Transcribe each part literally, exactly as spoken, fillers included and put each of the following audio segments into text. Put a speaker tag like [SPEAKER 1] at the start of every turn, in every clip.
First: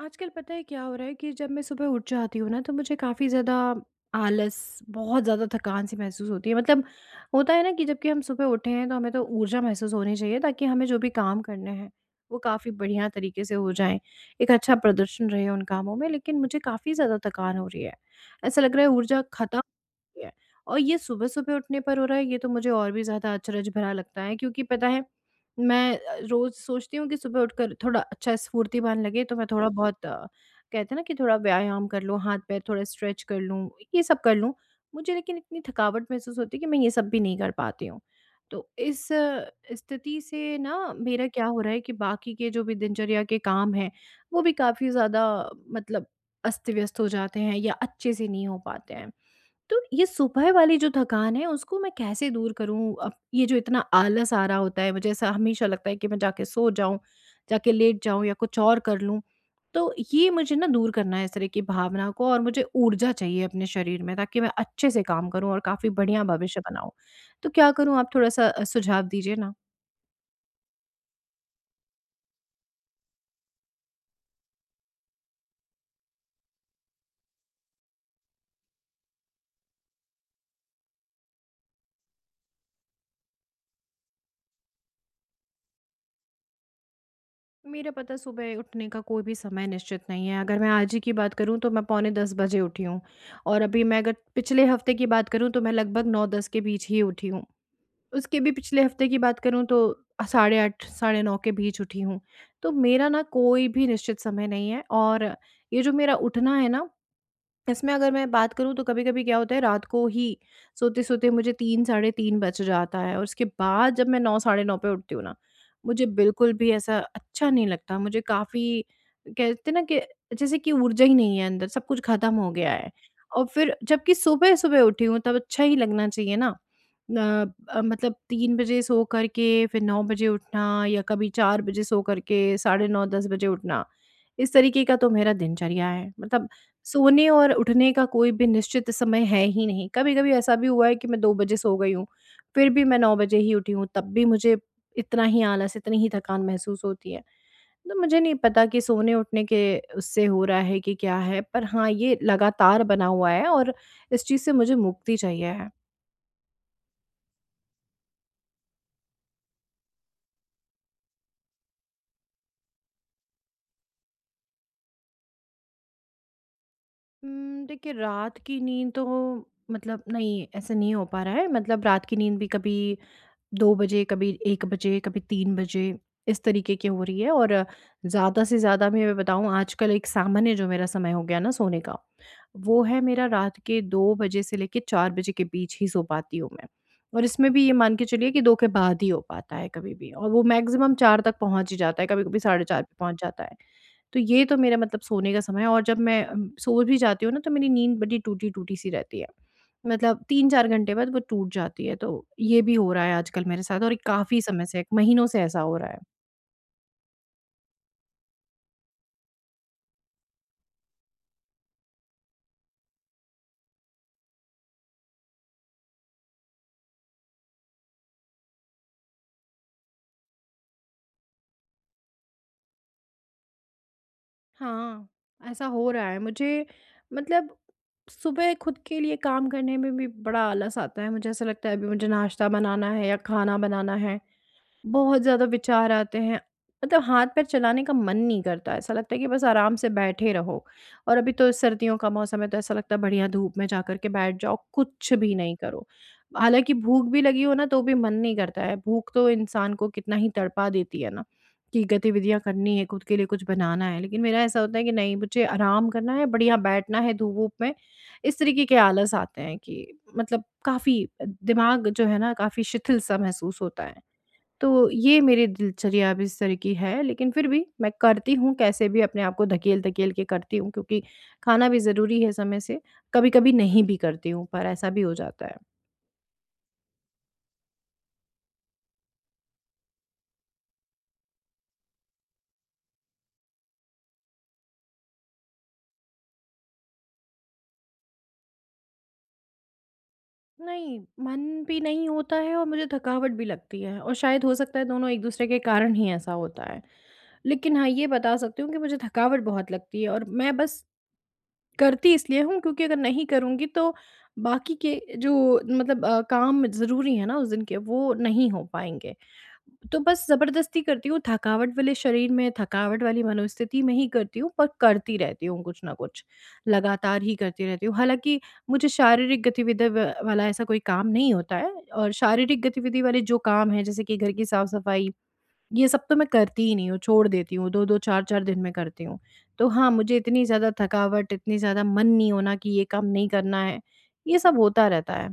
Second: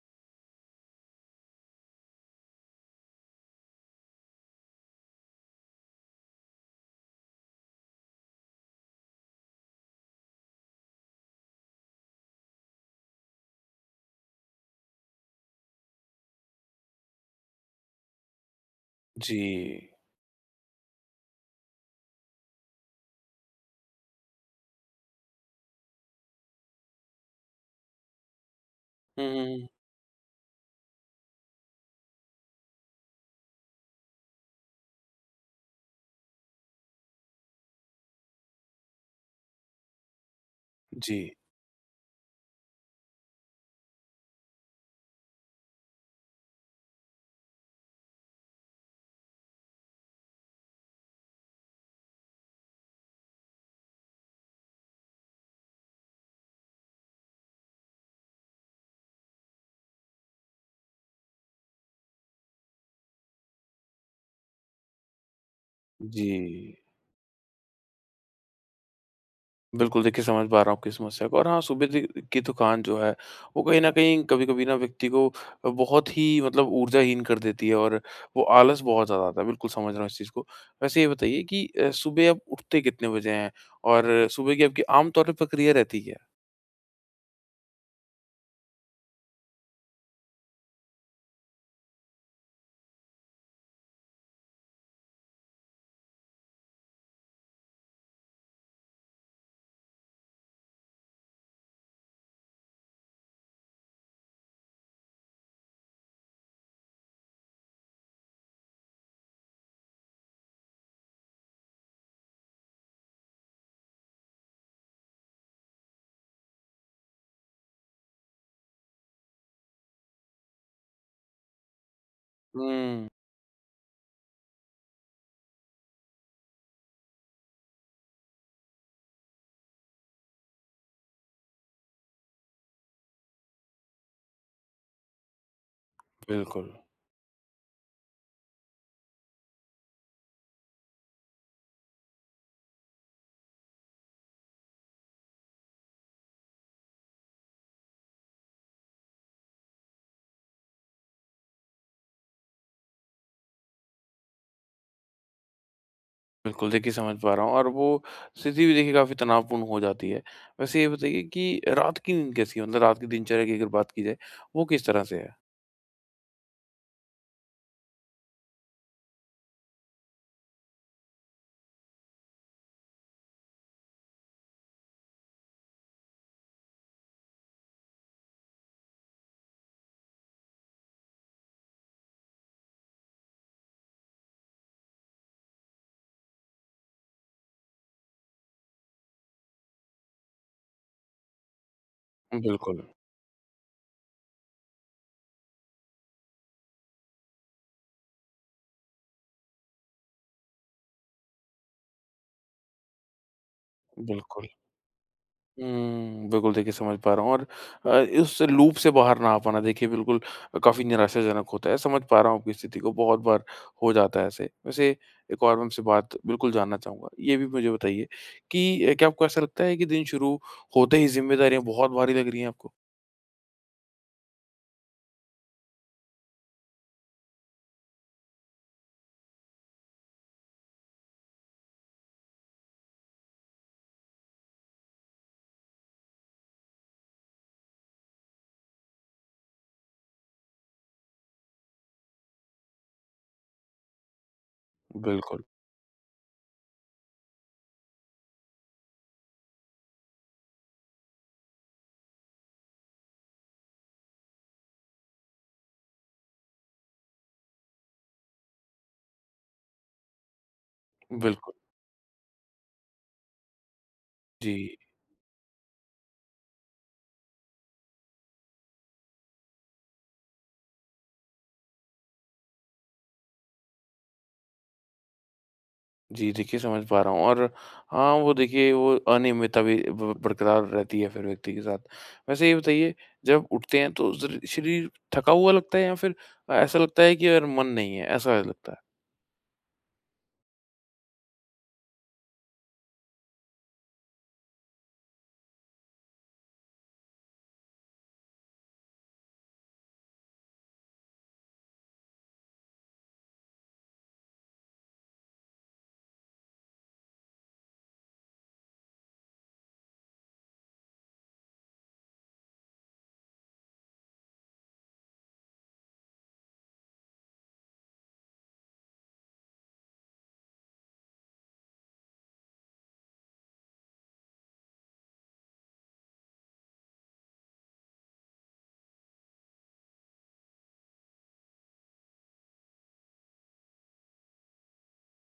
[SPEAKER 1] आजकल पता है क्या हो रहा है कि जब मैं सुबह उठ जाती हूँ ना, तो मुझे काफ़ी ज़्यादा आलस, बहुत ज़्यादा थकान सी महसूस होती है। मतलब होता है ना कि जबकि हम सुबह उठे हैं तो हमें तो ऊर्जा महसूस होनी चाहिए, ताकि हमें जो भी काम करने हैं वो काफ़ी बढ़िया तरीके से हो जाएं, एक अच्छा प्रदर्शन रहे उन कामों में। लेकिन मुझे काफ़ी ज़्यादा थकान हो रही है, ऐसा लग रहा है ऊर्जा
[SPEAKER 2] जी।
[SPEAKER 1] खत्म है। और ये सुबह-सुबह उठने पर हो रहा है, ये तो मुझे और भी ज़्यादा अचरज भरा लगता है क्योंकि पता है, मैं अ, रोज़ सोचती हूँ कि सुबह उठकर थोड़ा अच्छा स्फूर्तिवान
[SPEAKER 2] हुँ,
[SPEAKER 1] लगे तो
[SPEAKER 2] हुँ,
[SPEAKER 1] मैं
[SPEAKER 2] हुँ।
[SPEAKER 1] थोड़ा बहुत अ, कहते हैं ना कि थोड़ा व्यायाम कर लूँ, हाथ-पैर थोड़ा स्ट्रेच कर लूँ, ये सब कर लूँ। मुझे लेकिन इतनी थकावट महसूस होती है कि मैं ये सब भी नहीं कर पाती हूँ। तो इस अ, स्थिति से ना
[SPEAKER 2] जी,
[SPEAKER 1] मेरा क्या हो रहा है कि बाकी के जो भी दिनचर्या के काम हैं, वो भी काफ़ी ज़्यादा मतलब अस्त-व्यस्त हो जाते हैं या अच्छे से नहीं हो पाते हैं। तो ये सुबह वाली जो थकान है उसको मैं कैसे दूर करूँ? अब ये जो इतना आलस आ रहा होता है, मुझे ऐसा हमेशा लगता है कि मैं जाके सो जाऊँ, जाके लेट जाऊँ या कुछ और कर लूँ। तो ये मुझे ना दूर करना है इस तरह की भावना को, और मुझे ऊर्जा चाहिए अपने शरीर में, ताकि मैं अच्छे से काम करूँ और काफ़ी बढ़िया
[SPEAKER 2] जी।
[SPEAKER 1] भविष्य बनाऊँ। तो क्या करूँ, आप थोड़ा-सा अ, सुझाव दीजिए ना?
[SPEAKER 2] बिल्कुल, देखिए समझ पा रहा हूँ आपकी समस्या को और हाँ, सुबह दि की थकान जो है, वो कहीं न कहीं कभी-कभी ना व्यक्ति को अ, बहुत ही मतलब ऊर्जाहीन कर देती है और वो आलस बहुत ज़्यादा आता है। बिल्कुल समझ रहा हूँ इस चीज़ को। वैसे ये बताइए कि अ, सुबह आप उठते कितने बजे हैं और सुबह की आपकी आम तौर पे प्रक्रिया रहती क्या है?
[SPEAKER 1] मेरा पता सुबह उठने का कोई भी समय निश्चित नहीं है। अगर मैं आज ही की बात करूँ तो मैं पौने दस बजे उठी हूँ, और अभी मैं अगर पिछले हफ़्ते की बात करूँ तो मैं लगभग नौ दस के बीच ही उठी हूँ। उसके भी पिछले हफ़्ते की बात करूँ तो अ, साढ़े आठ, साढ़े नौ के बीच उठी हूँ। तो मेरा ना कोई भी निश्चित समय नहीं है, और ये जो मेरा उठना है ना, इसमें अगर मैं बात करूँ तो कभी-कभी क्या होता है, रात को ही सोते-सोते मुझे तीन साढ़े तीन बज जाता है, और उसके बाद जब मैं नौ साढ़े नौ पे उठती हूँ ना, मुझे बिल्कुल भी ऐसा अच्छा नहीं लगता। मुझे काफ़ी कहते हैं ना कि जैसे कि ऊर्जा ही नहीं है अंदर, सब कुछ ख़त्म हो गया है।
[SPEAKER 2] हुँ,
[SPEAKER 1] और फिर जबकि सुबह-सुबह उठी हूँ तब अच्छा ही लगना चाहिए ना। अ, अ, मतलब तीन बजे सो कर के फिर नौ बजे उठना, या कभी चार बजे सो कर के साढ़े नौ दस बजे उठना। इस तरीके का तो मेरा दिनचर्या है। मतलब
[SPEAKER 2] बिल्कुल।
[SPEAKER 1] सोने और उठने का कोई भी निश्चित समय है ही नहीं। कभी-कभी ऐसा भी हुआ है कि मैं दो बजे सो गई हूँ, फिर भी मैं नौ बजे ही उठी हूँ, तब भी मुझे इतना ही आलस, इतनी ही थकान महसूस होती है। तो मुझे नहीं पता कि सोने-उठने के उससे हो रहा है कि क्या है? पर हाँ, ये लगातार बना हुआ है, और इस चीज़ से मुझे मुक्ति चाहिए है।
[SPEAKER 2] बिल्कुल, देखिए समझ पा रहा हूँ और वो स्थिति भी देखिए काफ़ी तनावपूर्ण हो जाती है। वैसे ये बताइए कि रात की नींद कैसी है? मतलब रात की दिनचर्या की अगर बात की जाए, वो किस तरह से है?
[SPEAKER 1] उम, देखिए रात की नींद तो मतलब नहीं, ऐसा नहीं हो पा रहा है। मतलब रात की नींद भी कभी दो बजे, कभी एक बजे, कभी तीन बजे, इस तरीके की हो रही है, और ज़्यादा से ज़्यादा मैं बताऊँ आजकल एक सामान्य जो मेरा समय हो गया ना सोने का, वो है मेरा रात के दो बजे से लेके चार बजे के बीच ही सो पाती हूँ मैं। और इसमें भी ये मान के चलिए कि दो के बाद ही हो पाता है कभी भी, और वो मैक्सिमम चार तक पहुँच ही जाता है, कभी-कभी साढ़े
[SPEAKER 2] बिल्कुल,
[SPEAKER 1] चार पे पहुँच जाता है। तो ये तो मेरा मतलब सोने का समय है, और जब मैं अम, सो भी जाती हूँ ना तो मेरी नींद बड़ी टूटी-टूटी सी रहती है। मतलब तीन चार घंटे बाद वो टूट जाती है, तो ये भी हो रहा है आजकल मेरे साथ, और काफ़ी
[SPEAKER 2] बिल्कुल।
[SPEAKER 1] समय से, महीनों से ऐसा हो रहा है।
[SPEAKER 2] हुँ, बिल्कुल देखिए समझ पा रहा हूँ और अ, उस लूप से बाहर ना आ पाना देखिए बिल्कुल काफ़ी निराशाजनक होता है। समझ पा रहा हूँ आपकी स्थिति को, बहुत बार हो जाता है ऐसे। वैसे एक और मैं आपसे बात बिल्कुल जानना चाहूँगा, ये भी मुझे बताइए कि अ, क्या आपको ऐसा लगता है कि दिन शुरू होते ही ज़िम्मेदारियाँ बहुत भारी लग रही हैं आपको?
[SPEAKER 1] हाँ, ऐसा हो रहा है। मुझे मतलब सुबह खुद के लिए काम करने में भी बड़ा आलस आता है। मुझे ऐसा लगता है अभी मुझे नाश्ता बनाना है या खाना बनाना है। बहुत ज़्यादा विचार आते हैं। मतलब हाथ पैर चलाने का मन नहीं करता, ऐसा लगता है कि बस आराम से बैठे रहो। और अभी तो सर्दियों का मौसम है, तो ऐसा लगता है बढ़िया धूप में जाकर के बैठ जाओ, कुछ भी
[SPEAKER 2] बिल्कुल,
[SPEAKER 1] नहीं करो। हालाँकि भूख भी लगी हो ना, तो भी मन नहीं करता है। भूख तो इंसान को कितना ही तड़पा देती है ना, कि गतिविधियाँ करनी है, खुद के लिए कुछ बनाना है। लेकिन मेरा ऐसा होता है कि नहीं, मुझे आराम करना है, बढ़िया बैठना है धूप-वूप में। इस तरीके के आलस आते हैं कि मतलब काफ़ी
[SPEAKER 2] बिल्कुल।
[SPEAKER 1] दिमाग जो है ना काफ़ी शिथिल-सा महसूस होता है।
[SPEAKER 2] जी।
[SPEAKER 1] तो ये मेरी दिनचर्या अब इस तरह की है, लेकिन फिर भी मैं करती हूँ, कैसे भी अपने आप को धकेल-धकेल के करती हूँ क्योंकि खाना भी ज़रूरी है समय से। कभी-कभी नहीं भी करती हूँ, पर ऐसा भी हो जाता है।
[SPEAKER 2] जी, देखिए समझ पा रहा हूँ और हाँ, वो देखिए वो अनियमितता भी ब बरकरार रहती है फिर व्यक्ति के साथ। वैसे ये बताइए जब उठते हैं तो ज़र शरीर थका हुआ लगता है या फिर ऐसा लगता है कि यार मन नहीं है, ऐसा लगता है?
[SPEAKER 1] नहीं, मन भी नहीं होता है और मुझे थकावट भी लगती है, और शायद हो सकता है दोनों एक-दूसरे के कारण ही ऐसा होता है। लेकिन हाँ, ये बता सकती हूँ कि मुझे थकावट बहुत लगती है, और मैं बस करती इसलिए हूँ क्योंकि अगर नहीं करूँगी तो बाकी के जो मतलब अ, काम ज़रूरी है ना उस दिन के, वो नहीं हो पाएँगे। तो बस ज़बरदस्ती करती हूँ, थकावट वाले शरीर में, थकावट वाली मनोस्थिति में ही करती हूँ, पर करती रहती हूँ कुछ ना कुछ, लगातार ही करती रहती हूँ। हालाँकि मुझे शारीरिक गतिविधि व वाला ऐसा कोई काम नहीं होता है, और शारीरिक गतिविधि वाले जो काम हैं जैसे कि घर की साफ-सफाई, ये सब तो मैं करती ही नहीं हूँ, छोड़ देती हूँ, दो दो चार चार दिन में करती हूँ। तो हाँ, मुझे इतनी ज़्यादा थकावट, इतनी ज़्यादा मन नहीं होना कि ये काम नहीं करना है, ये सब होता रहता है।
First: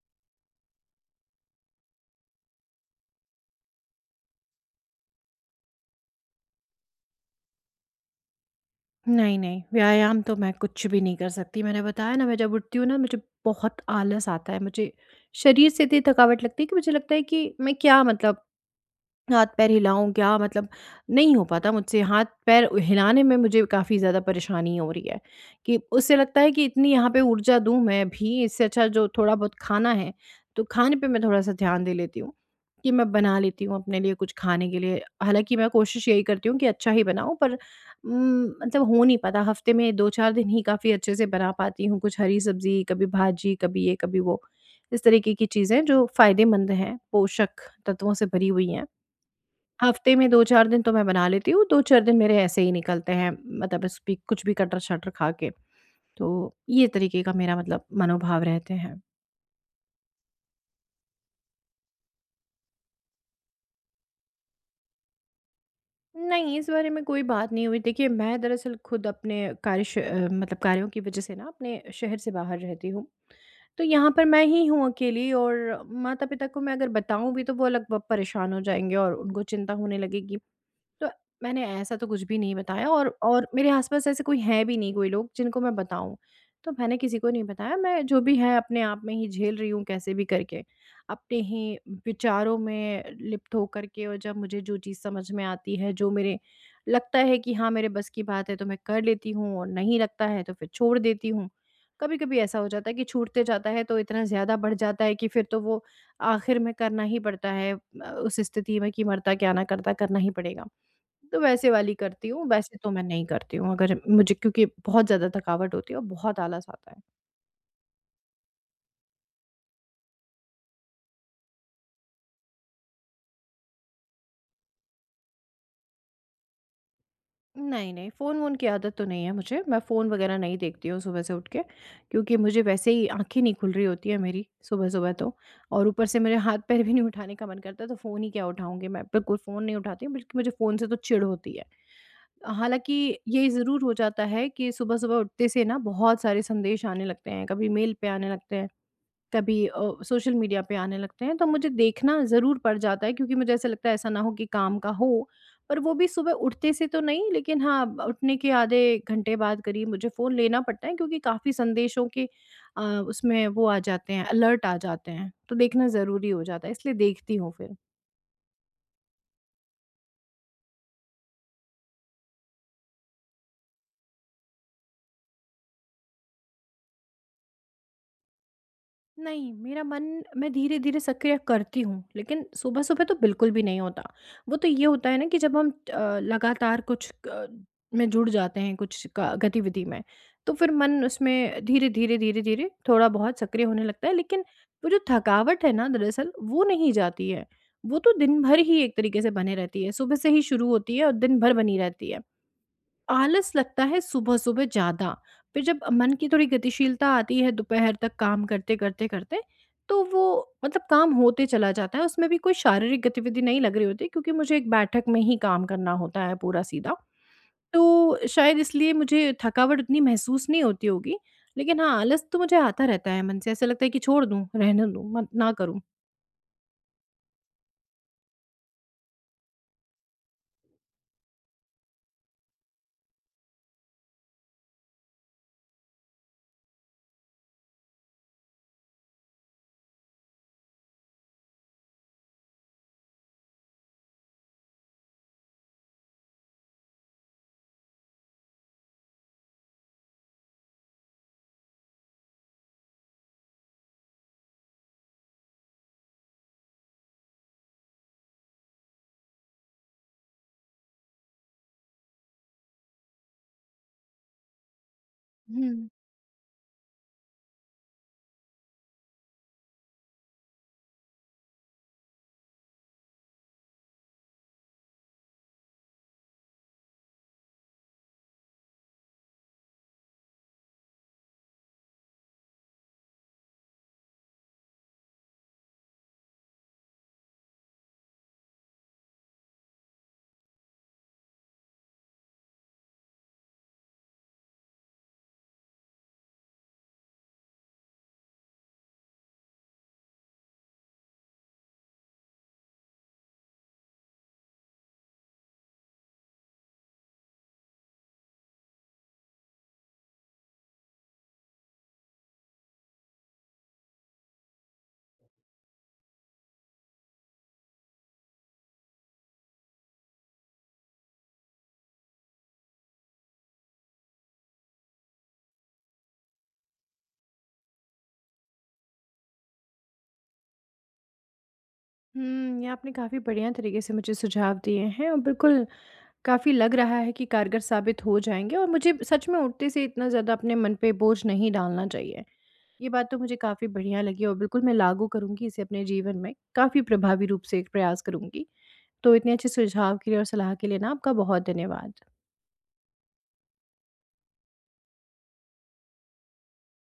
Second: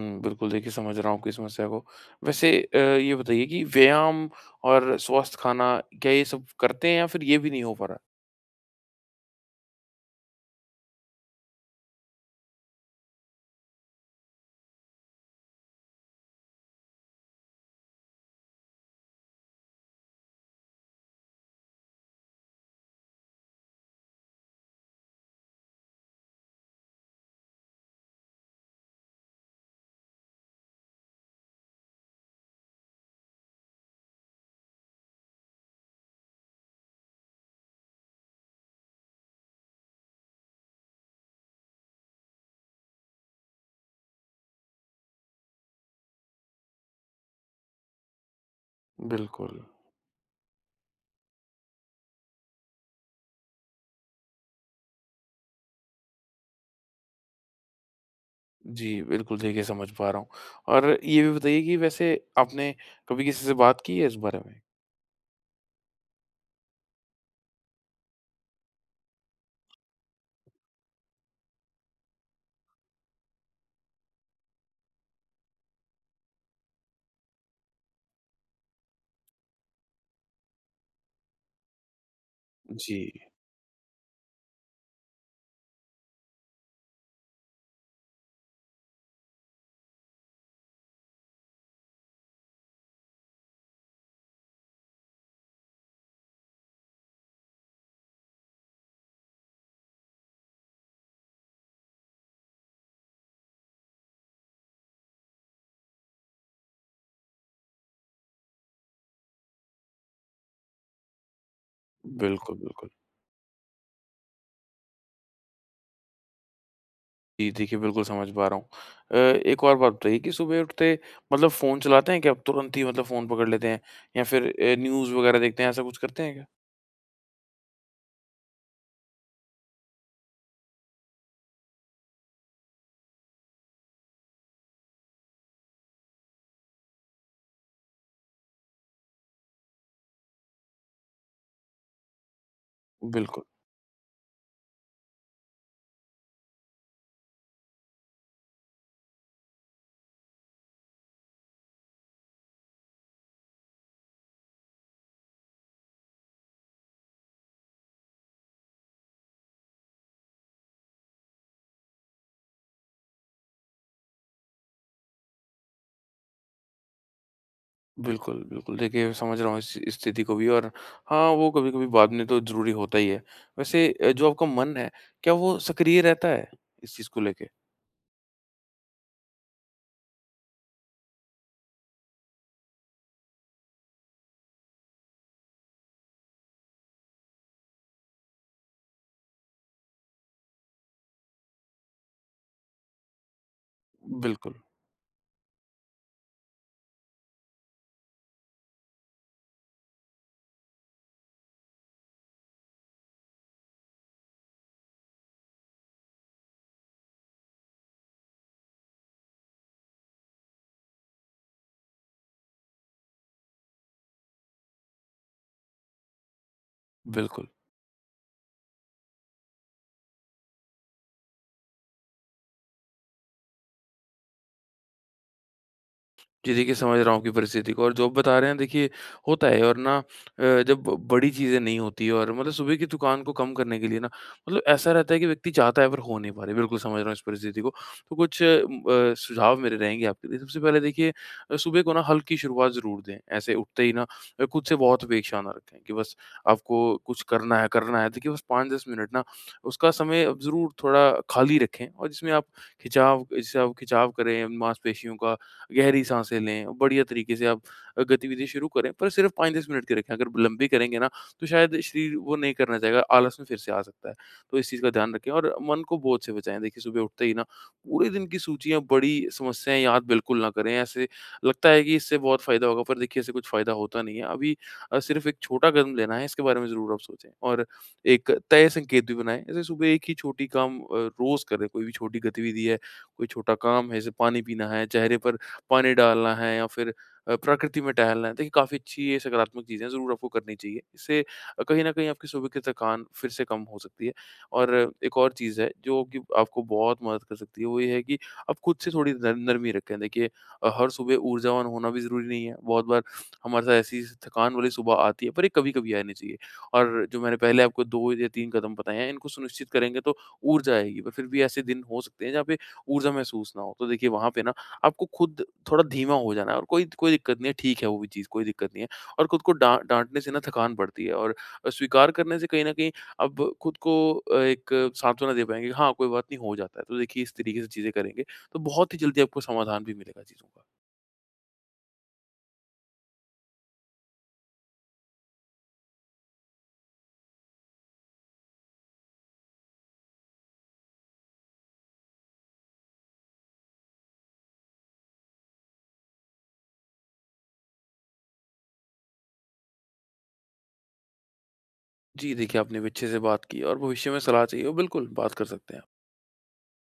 [SPEAKER 2] हुँ, बिल्कुल देखिए समझ रहा हूँ आपकी समस्या को। वैसे अ, ये बताइए कि व्यायाम और स्वस्थ खाना क्या ये सब करते हैं या फिर ये भी नहीं हो पा रहा?
[SPEAKER 1] नहीं, नहीं, व्यायाम तो मैं कुछ भी नहीं कर सकती। मैंने बताया ना, मैं जब उठती हूँ ना मुझे बहुत आलस आता है। मुझे शरीर से इतनी थकावट लगती है कि मुझे लगता है कि मैं क्या, मतलब हाथ-पैर हिलाऊँ क्या? मतलब नहीं हो पाता मुझसे, हाथ-पैर हिलाने में मुझे काफ़ी ज़्यादा परेशानी हो रही है, कि उससे लगता है कि इतनी यहाँ पे ऊर्जा दूँ मैं भी, इससे अच्छा जो थोड़ा बहुत खाना है, तो खाने पे मैं थोड़ा-सा ध्यान दे लेती हूँ कि मैं बना लेती हूँ अपने लिए कुछ खाने के लिए। हालाँकि मैं कोशिश यही करती हूँ कि अच्छा ही बनाऊँ, पर उम, मतलब हो नहीं पाता। हफ्ते में दो चार दिन ही काफ़ी अच्छे से बना पाती हूँ, कुछ हरी सब्ज़ी, कभी भाजी, कभी ये, कभी वो। इस तरीके की चीज़ें जो फ़ायदेमंद हैं, पोषक तत्वों से भरी हुई हैं।
[SPEAKER 2] बिल्कुल।
[SPEAKER 1] हफ्ते में दो चार दिन तो मैं बना लेती हूँ, दो चार दिन मेरे ऐसे ही निकलते हैं, मतलब बस भी कुछ भी कटर-शटर खा के। तो ये तरीके का मेरा मतलब मनोभाव रहते
[SPEAKER 2] जी,
[SPEAKER 1] हैं।
[SPEAKER 2] बिल्कुल देखिए समझ पा रहा हूँ और ये भी बताइए कि वैसे आपने कभी किसी से बात की है इस बारे में?
[SPEAKER 1] नहीं, इस बारे में कोई बात नहीं हुई। देखिए, मैं दरअसल खुद अपने कार्य श अ, मतलब कार्यों की वजह से ना अपने शहर से बाहर रहती हूँ। तो यहाँ पर मैं ही हूँ अकेली, और माता-पिता को मैं अगर बताऊँ भी तो वो अलग ब परेशान हो जाएँगे और उनको चिंता होने लगेगी। तो मैंने ऐसा तो कुछ भी नहीं बताया,
[SPEAKER 2] जी।
[SPEAKER 1] और और मेरे आस-पास ऐसे कोई है भी नहीं, कोई लोग जिनको मैं बताऊँ। तो मैंने किसी को नहीं बताया, मैं जो भी है अपने आप में ही झेल रही हूँ कैसे भी करके, अपने ही विचारों में लिप्त होकर के। और जब मुझे जो चीज़ समझ में आती है, जो मेरे लगता है कि हाँ, मेरे बस की बात है तो मैं कर लेती हूँ, और नहीं लगता है तो फिर छोड़ देती हूँ। कभी-कभी ऐसा हो जाता है कि छूटते जाता है तो इतना ज़्यादा बढ़ जाता है कि फिर तो वो आखिर में करना ही पड़ता है, अ, उस स्थिति में कि मरता क्या ना करता, करना ही पड़ेगा। तो वैसे वाली करती हूँ,
[SPEAKER 2] बिल्कुल,
[SPEAKER 1] वैसे
[SPEAKER 2] बिल्कुल।
[SPEAKER 1] तो मैं नहीं करती हूँ अगर मुझे, क्योंकि बहुत ज़्यादा थकावट होती है और बहुत आलस आता है।
[SPEAKER 2] जी, देखिए बिल्कुल समझ पा रहा हूँ। अ, एक और बात बताइए कि सुबह उठते मतलब फ़ोन चलाते हैं क्या आप? तुरंत ही मतलब फ़ोन पकड़ लेते हैं या फिर अ, न्यूज़ वग़ैरह देखते हैं, ऐसा कुछ करते हैं क्या?
[SPEAKER 1] नहीं, नहीं फ़ोन-वोन की आदत तो नहीं है मुझे, मैं फ़ोन वग़ैरह नहीं देखती हूँ सुबह से उठ के, क्योंकि मुझे वैसे ही आँखें नहीं खुल रही होती है मेरी सुबह-सुबह, तो और ऊपर से मेरे हाथ-पैर भी नहीं उठाने का मन करता, तो फ़ोन ही क्या उठाऊँगी मैं, बिल्कुल फ़ोन नहीं उठाती हूँ बल्कि मुझे फ़ोन से तो चिढ़ होती है। हालाँकि
[SPEAKER 2] बिल्कुल,
[SPEAKER 1] ये ज़रूर हो जाता है कि सुबह-सुबह उठते से ना बहुत सारे संदेश आने लगते हैं, कभी मेल पे आने लगते हैं। कभी अ, सोशल मीडिया पे आने लगते हैं, तो मुझे देखना ज़रूर पड़ जाता है क्योंकि मुझे ऐसा लगता है ऐसा ना हो कि काम का हो। पर वो भी सुबह उठते से तो नहीं, लेकिन हाँ, उठने के आधे घंटे बाद करीब मुझे फ़ोन लेना पड़ता है, क्योंकि काफ़ी संदेशों के अ, उसमें वो आ जाते हैं, अलर्ट आ जाते हैं। तो देखना ज़रूरी हो जाता है, इसलिए देखती हूँ फिर।
[SPEAKER 2] बिल्कुल, बिल्कुल। देखिए समझ रहा हूँ इस इस स्थिति को भी और हाँ, वो कभी-कभी बाद में तो ज़रूरी होता ही है। वैसे अ, जो आपका मन है, क्या वो सक्रिय रहता है इस चीज़ को लेके?
[SPEAKER 1] नहीं, मेरा मन मैं धीरे-धीरे सक्रिय करती हूँ, लेकिन सुबह-सुबह तो बिल्कुल भी नहीं होता। वो तो ये होता है ना कि जब हम अ, लगातार कुछ क में जुड़ जाते हैं, कुछ क गतिविधि में, तो फिर मन उसमें धीरे-धीरे, धीरे-धीरे थोड़ा बहुत सक्रिय होने लगता है। लेकिन
[SPEAKER 2] बिल्कुल,
[SPEAKER 1] वो जो थकावट है ना, दरअसल वो नहीं जाती है। वो तो दिन भर ही एक तरीके से बने रहती है। सुबह से ही शुरू होती है और दिन भर बनी रहती है। आलस लगता है सुबह-सुबह ज़्यादा, फिर जब मन की थोड़ी गतिशीलता आती है दोपहर तक काम करते-करते करते, करते, तो वो मतलब काम होते चला जाता है, उसमें भी कोई शारीरिक गतिविधि नहीं लग रही होती क्योंकि मुझे एक बैठक में ही काम करना होता है पूरा सीधा।
[SPEAKER 2] बिल्कुल।
[SPEAKER 1] तो शायद इसलिए मुझे थकावट उतनी महसूस नहीं होती होगी, लेकिन हाँ, आलस तो मुझे आता रहता है मन से, ऐसा लगता है कि छोड़ दूँ, रहने दूँ, मत ना करूँ।
[SPEAKER 2] जी, देखिए समझ रहा हूँ आपकी परिस्थिति को और जो आप बता रहे हैं देखिए होता है और ना अ, जब बड़ी चीज़ें नहीं होती और मतलब सुबह की थकान को कम करने के लिए ना मतलब ऐसा रहता है कि व्यक्ति चाहता है पर हो नहीं पा रहा। बिल्कुल समझ रहा हूँ इस परिस्थिति को। तो कुछ अ, अ, सुझाव मेरे रहेंगे आपके लिए। सबसे पहले देखिए अ, सुबह को ना हल्की शुरुआत ज़रूर दें। ऐसे उठते ही ना अ, खुद से बहुत अपेक्षा ना रखें कि बस आपको कुछ करना है, करना है। देखिए बस पाँच दस मिनट ना उसका समय अब ज़रूर थोड़ा खाली रखें और जिसमें आप खिंचाव जिससे आप खिंचाव करें मांसपेशियों का गहरी साँसें लें, बढ़िया तरीके से आप अ, गतिविधि शुरू करें, पर सिर्फ़ पाँच दस मिनट की रखें। अगर लंबी करेंगे ना, तो शायद शरीर वो नहीं करना चाहेगा, आलस में फिर से आ सकता है। तो इस चीज़ का ध्यान रखें और मन
[SPEAKER 1] हुँ।
[SPEAKER 2] को बोझ से बचाएँ। देखिए, सुबह उठते ही ना पूरे दिन की सूचियाँ, बड़ी समस्याएँ याद बिल्कुल ना करें। ऐसे लगता है कि इससे बहुत फ़ायदा होगा, पर देखिए, इससे कुछ फ़ायदा होता नहीं है। अभी अ, सिर्फ़ एक छोटा कदम लेना है, इसके बारे में ज़रूर आप सोचें और एक तय संकेत भी बनाएँ। जैसे सुबह एक ही छोटी काम अ, रोज़ करें, कोई भी छोटी गतिविधि है, कोई छोटा काम है, जैसे पानी पीना है, चेहरे पर पानी डालना है या फिर अ, प्रकृति में टहलना है। देखिए काफ़ी अच्छी ये सकारात्मक चीज़ें हैं, ज़रूर आपको करनी चाहिए। इससे अ, कहीं न कहीं आपकी सुबह की थकान फिर से कम हो सकती है और एक और चीज़ है जो कि आपको बहुत मदद कर सकती है, वो ये है कि आप खुद से थोड़ी नर नरमी रखें। देखिए अ, हर सुबह ऊर्जावान होना भी ज़रूरी नहीं है। बहुत बार हमारे साथ ऐसी थकान वाली सुबह आती है, पर ये कभी-कभी आनी चाहिए और जो मैंने पहले आपको दो या तीन कदम बताए हैं, इनको सुनिश्चित करेंगे तो ऊर्जा आएगी। पर फिर भी ऐसे दिन हो सकते हैं जहाँ पे ऊर्जा महसूस ना हो, तो देखिए वहाँ पे ना आपको खुद थोड़ा धीमा हो जाना है और कोई कोई दिक्कत नहीं है, ठीक है वो भी चीज़, कोई दिक्कत नहीं है और खुद को डाँ डाँटने से ना थकान बढ़ती है और स्वीकार करने से कहीं न कहीं अब खुद को अ, एक सांत्वना दे पाएँगे, हाँ, कोई बात नहीं हो जाता है। तो देखिए इस तरीके से चीज़ें करेंगे, तो बहुत ही जल्दी आपको समाधान भी मिलेगा चीज़ों का।
[SPEAKER 1] हुँ, ये आपने काफ़ी बढ़िया तरीके से मुझे सुझाव दिए हैं, और बिल्कुल काफ़ी लग रहा है कि कारगर साबित हो जाएँगे, और मुझे सच में उठते से इतना ज़्यादा अपने मन पे बोझ नहीं डालना चाहिए। ये बात तो मुझे काफ़ी बढ़िया लगी, और बिल्कुल मैं लागू करूँगी इसे अपने जीवन में, काफ़ी प्रभावी रूप से एक प्रयास करूँगी। तो इतने अच्छे सुझाव के लिए और सलाह के लिए ना आपका बहुत धन्यवाद।
[SPEAKER 2] जी, देखिए आपने भी अच्छे से बात की और भविष्य में सलाह चाहिए हो, बिल्कुल बात कर सकते हैं आप।